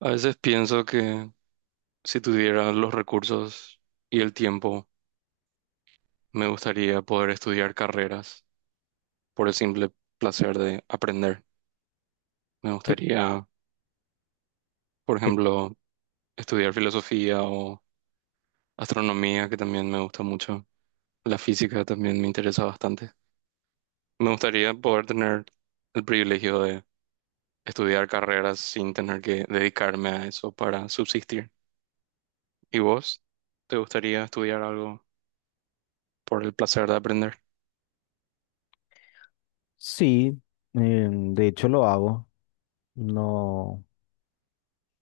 A veces pienso que si tuviera los recursos y el tiempo, me gustaría poder estudiar carreras por el simple placer de aprender. Me Tic, gustaría, por tic. ejemplo, estudiar filosofía o astronomía, que también me gusta mucho. La física también me interesa bastante. Me gustaría poder tener el privilegio de estudiar carreras sin tener que dedicarme a eso para subsistir. ¿Y vos? ¿Te gustaría estudiar algo por el placer de aprender? Sí, de hecho lo hago. No,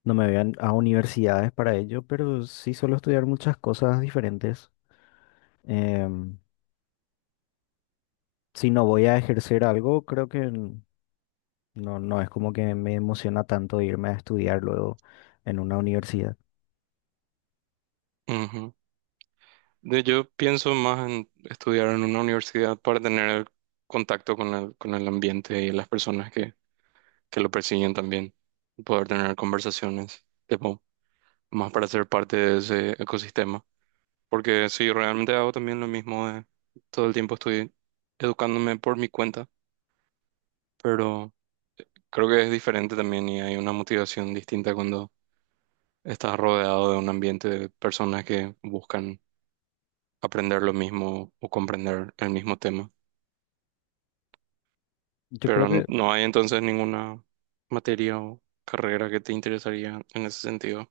no me vean a universidades para ello, pero sí suelo estudiar muchas cosas diferentes. Em, si no voy a ejercer algo, creo que no, no es como que me emociona tanto irme a estudiar luego en una universidad. Ujú. Yo pienso más en estudiar en una universidad para tener el contacto con el ambiente y las personas que lo persiguen también, y poder tener conversaciones, tipo, más para ser parte de ese ecosistema. Porque sí, realmente hago también lo mismo, todo el tiempo estoy educándome por mi cuenta, pero creo que es diferente también y hay una motivación distinta cuando estás rodeado de un ambiente de personas que buscan aprender lo mismo o comprender el mismo tema. Yo Pero creo que no hay entonces ninguna materia o carrera que te interesaría en ese sentido.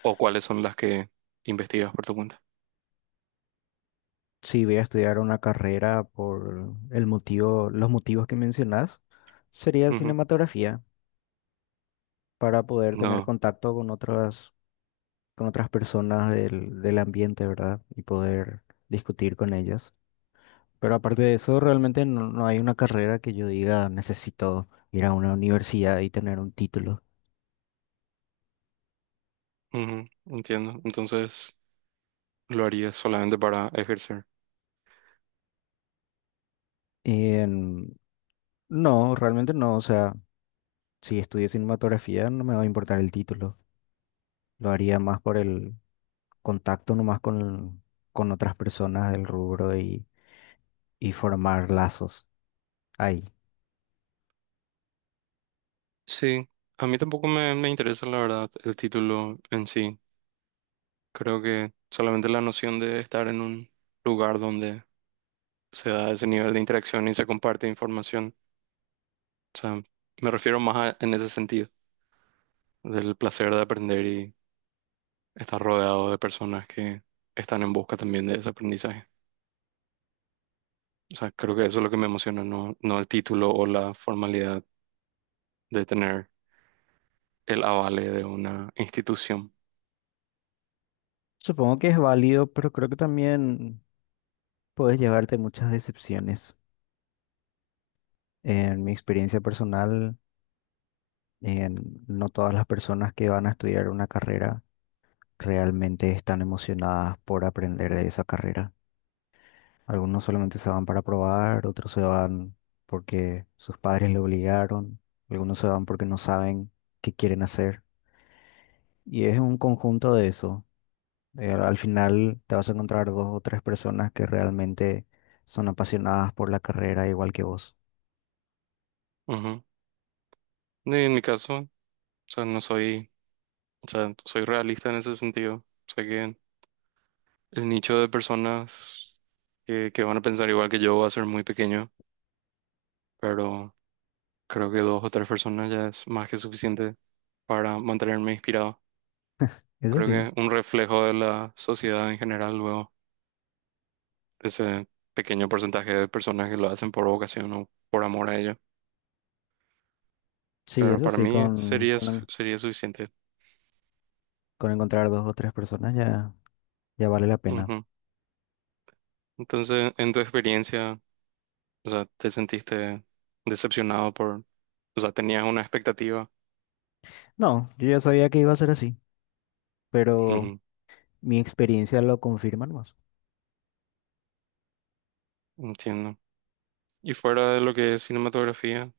¿O cuáles son las que investigas por tu cuenta? si voy a estudiar una carrera por el motivo, los motivos que mencionas, sería Ujú. cinematografía para poder tener No. contacto con otras personas del ambiente, ¿verdad? Y poder discutir con ellas. Pero aparte de eso, realmente no, no hay una carrera que yo diga necesito ir a una universidad y tener un título. Ujú. Entiendo. Entonces lo harías solamente para ejercer. En- no, realmente no. O sea, si estudio cinematografía no me va a importar el título. Lo haría más por el contacto nomás con otras personas del rubro y formar lazos ahí. Sí, a mí tampoco me interesa la verdad el título en sí. Creo que solamente la noción de estar en un lugar donde se da ese nivel de interacción y se comparte información. O sea, me refiero más en ese sentido, del placer de aprender, estar rodeado de personas que están en busca también de ese aprendizaje. O sea, creo que eso es lo que me emociona, no el título o la formalidad de tener el avale de una institución. Supongo que es válido, pero creo que también puedes llevarte muchas decepciones. En mi experiencia personal, no todas las personas que van a estudiar una carrera realmente están emocionadas por aprender de esa carrera. Algunos solamente se van para probar, otros se van porque sus padres le obligaron, algunos se van porque no saben qué quieren hacer. Y es un conjunto de eso. Al final te vas a encontrar dos o tres personas que realmente son apasionadas por la carrera igual que vos. Ujú. Y en mi caso, o sea, no soy, o sea, soy realista en ese sentido. Sé que el nicho de personas que van a pensar igual que yo va a ser muy pequeño, pero creo que dos o tres personas ya es más que suficiente para mantenerme inspirado. Eso Creo sí, que un reflejo de la sociedad en general luego. Ese pequeño porcentaje de personas que lo hacen por vocación o por amor a ello. sí, Pero eso para sí, mí con, sería, con sería suficiente. Con encontrar dos o tres personas ya, ya vale la pena. Ujú. Entonces, en tu experiencia, o sea, ¿te sentiste decepcionado por, o sea, tenías una expectativa? No, yo ya sabía que iba a ser así, pero Ujú. mi experiencia lo confirma más. Entiendo. Y fuera de lo que es cinematografía,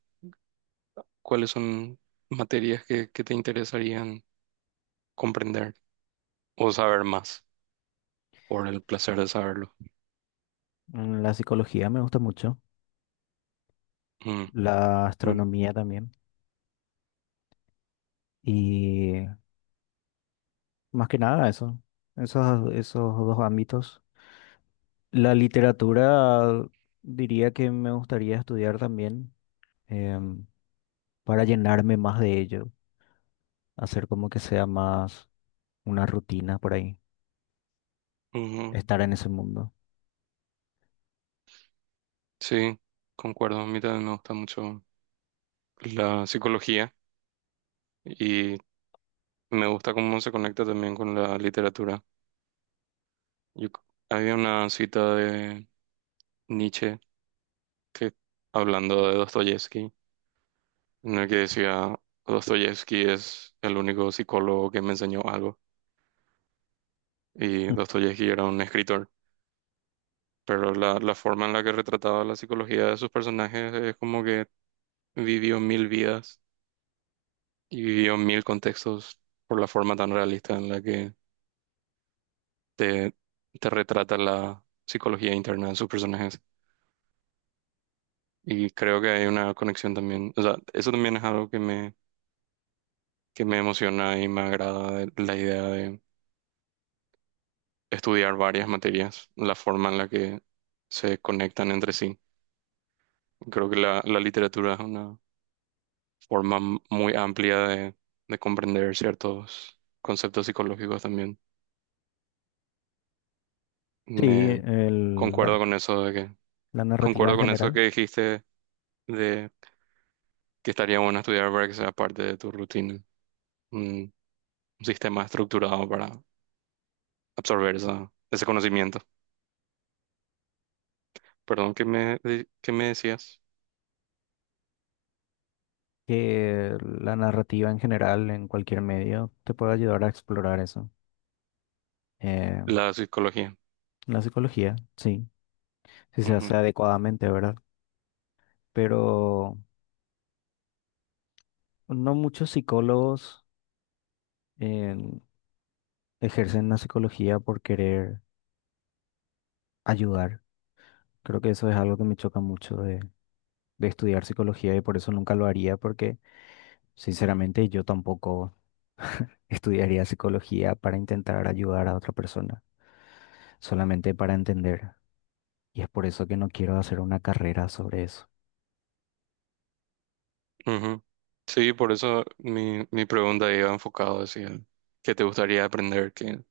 ¿cuáles son materias que te interesarían comprender o saber más por el placer de saberlo? La psicología me gusta mucho, Mm, la mm, astronomía también, y más que nada eso, esos dos ámbitos. La literatura diría que me gustaría estudiar también em, para llenarme más de ello, hacer como que sea más una rutina por ahí, ujú. estar en ese mundo. Sí, concuerdo. A mí también me gusta mucho la psicología, y me gusta cómo se conecta también con la literatura. Yo c- Había una cita de Nietzsche que, hablando de Dostoyevsky, en el que decía: Dostoyevsky es el único psicólogo que me enseñó algo, y Dostoyevsky era un escritor, pero la forma en la que retrataba la psicología de sus personajes es como que vivió mil vidas y vivió mil contextos por la forma tan realista en la que te, te retrata la psicología interna de sus personajes. Y creo que hay una conexión también, o sea, eso también es algo que que me emociona y me agrada de la idea de estudiar varias materias, la forma en la que se conectan entre sí. Creo que la literatura es una forma muy amplia de comprender ciertos conceptos psicológicos también. Sí, Me Concuerdo con eso de que, la narrativa concuerdo en con eso que general, dijiste de que estaría bueno estudiar para que sea parte de tu rutina, un sistema estructurado absorber ese conocimiento. Perdón, ¿qué me, qué me decías? que la narrativa en general en cualquier medio te puede ayudar a explorar eso. Eh, La psicología. la psicología, sí, si se hace Ujú, adecuadamente, ¿verdad? Pero no muchos psicólogos em, ejercen la psicología por querer ayudar. Creo que eso es algo que me choca mucho de estudiar psicología y por eso nunca lo haría, porque sinceramente yo tampoco estudiaría psicología para intentar ayudar a otra persona, solamente para entender. Y es por eso que no quiero hacer una carrera sobre eso. ujú. Sí, por eso mi pregunta iba enfocado hacia el que te gustaría aprender, que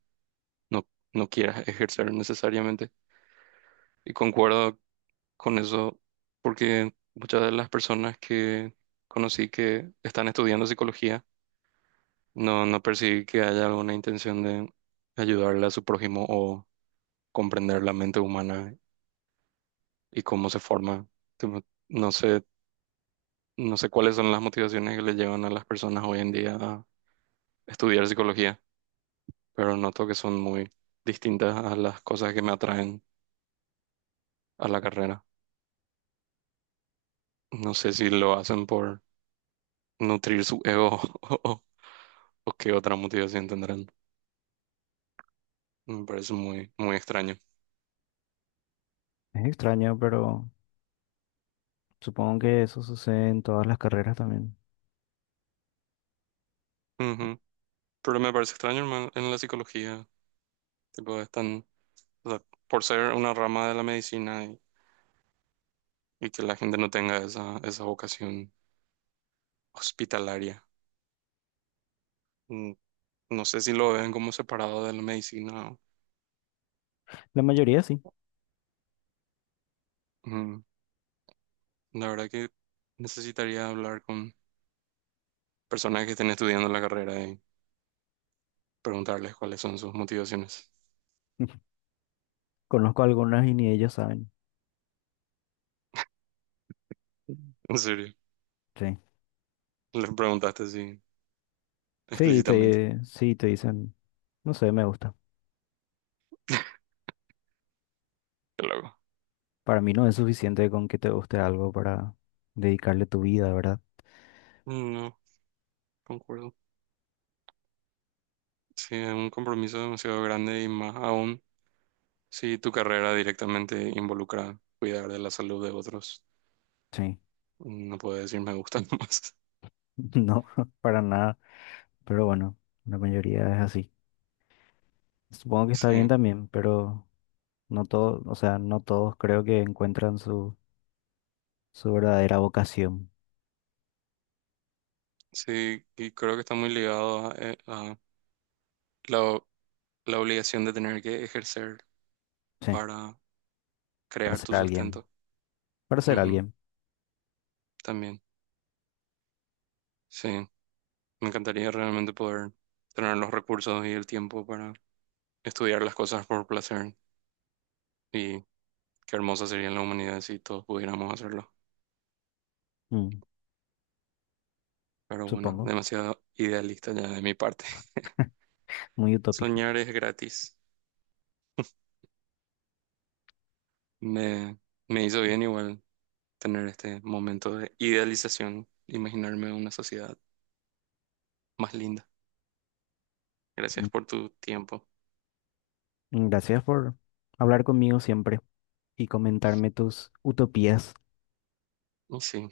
no, no quieras ejercer necesariamente. Y concuerdo con eso, porque muchas de las personas que conocí que están estudiando psicología, no percibí que haya alguna intención de ayudarle a su prójimo o comprender la mente humana y cómo se forma. Tipo, no sé, no sé cuáles son las motivaciones que le llevan a las personas hoy en día a estudiar psicología, pero noto que son muy distintas a las cosas que me atraen a la carrera. No sé si lo hacen por nutrir su ego o qué otra motivación tendrán. Me parece muy, muy extraño. Es extraño, pero supongo que eso sucede en todas las carreras también. Ujú. Pero me parece extraño, hermano, en la psicología, tipo, están, o sea, por ser una rama de la medicina y que la gente no tenga esa, esa vocación hospitalaria. No sé si lo ven como separado de la medicina. La mayoría sí. Ujú. La verdad que necesitaría hablar con personas que estén estudiando la carrera y preguntarles cuáles son sus motivaciones. Conozco algunas y ni ellos saben. ¿En serio, Sí. les preguntaste así Sí, explícitamente? Sí, te dicen, no sé, me gusta. Qué loco. Para mí no es suficiente con que te guste algo para dedicarle tu vida, ¿verdad? No, concuerdo. Sí, es un compromiso demasiado grande y más aún si tu carrera directamente involucra cuidar de la salud de otros. Sí. No puedo decir me gusta más. No, para nada. Pero bueno, la mayoría es así. Supongo que está bien Sí, también, pero no todos, o sea, no todos creo que encuentran su, su verdadera vocación. sí, y creo que está muy ligado a la la obligación de tener que ejercer Sí. para Para crear ser tu alguien. sustento. Para ser Ujú, alguien. también, sí. Me encantaría realmente poder tener los recursos y el tiempo para estudiar las cosas por placer. Y qué hermosa sería la humanidad si todos pudiéramos hacerlo. Mm, Pero bueno, supongo. demasiado idealista ya de mi parte. Muy utópico. Soñar es gratis. Me, Me hizo bien igual tener este momento de idealización, imaginarme una sociedad más linda. Gracias Mm, por tu tiempo. mm, gracias por hablar conmigo siempre y comentarme tus utopías. No, sí,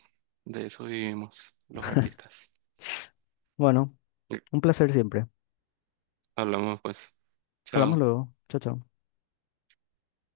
de eso vivimos los artistas. Bueno, un placer siempre. Hablamos pues. Hablamos Chao. luego. Chao, chao.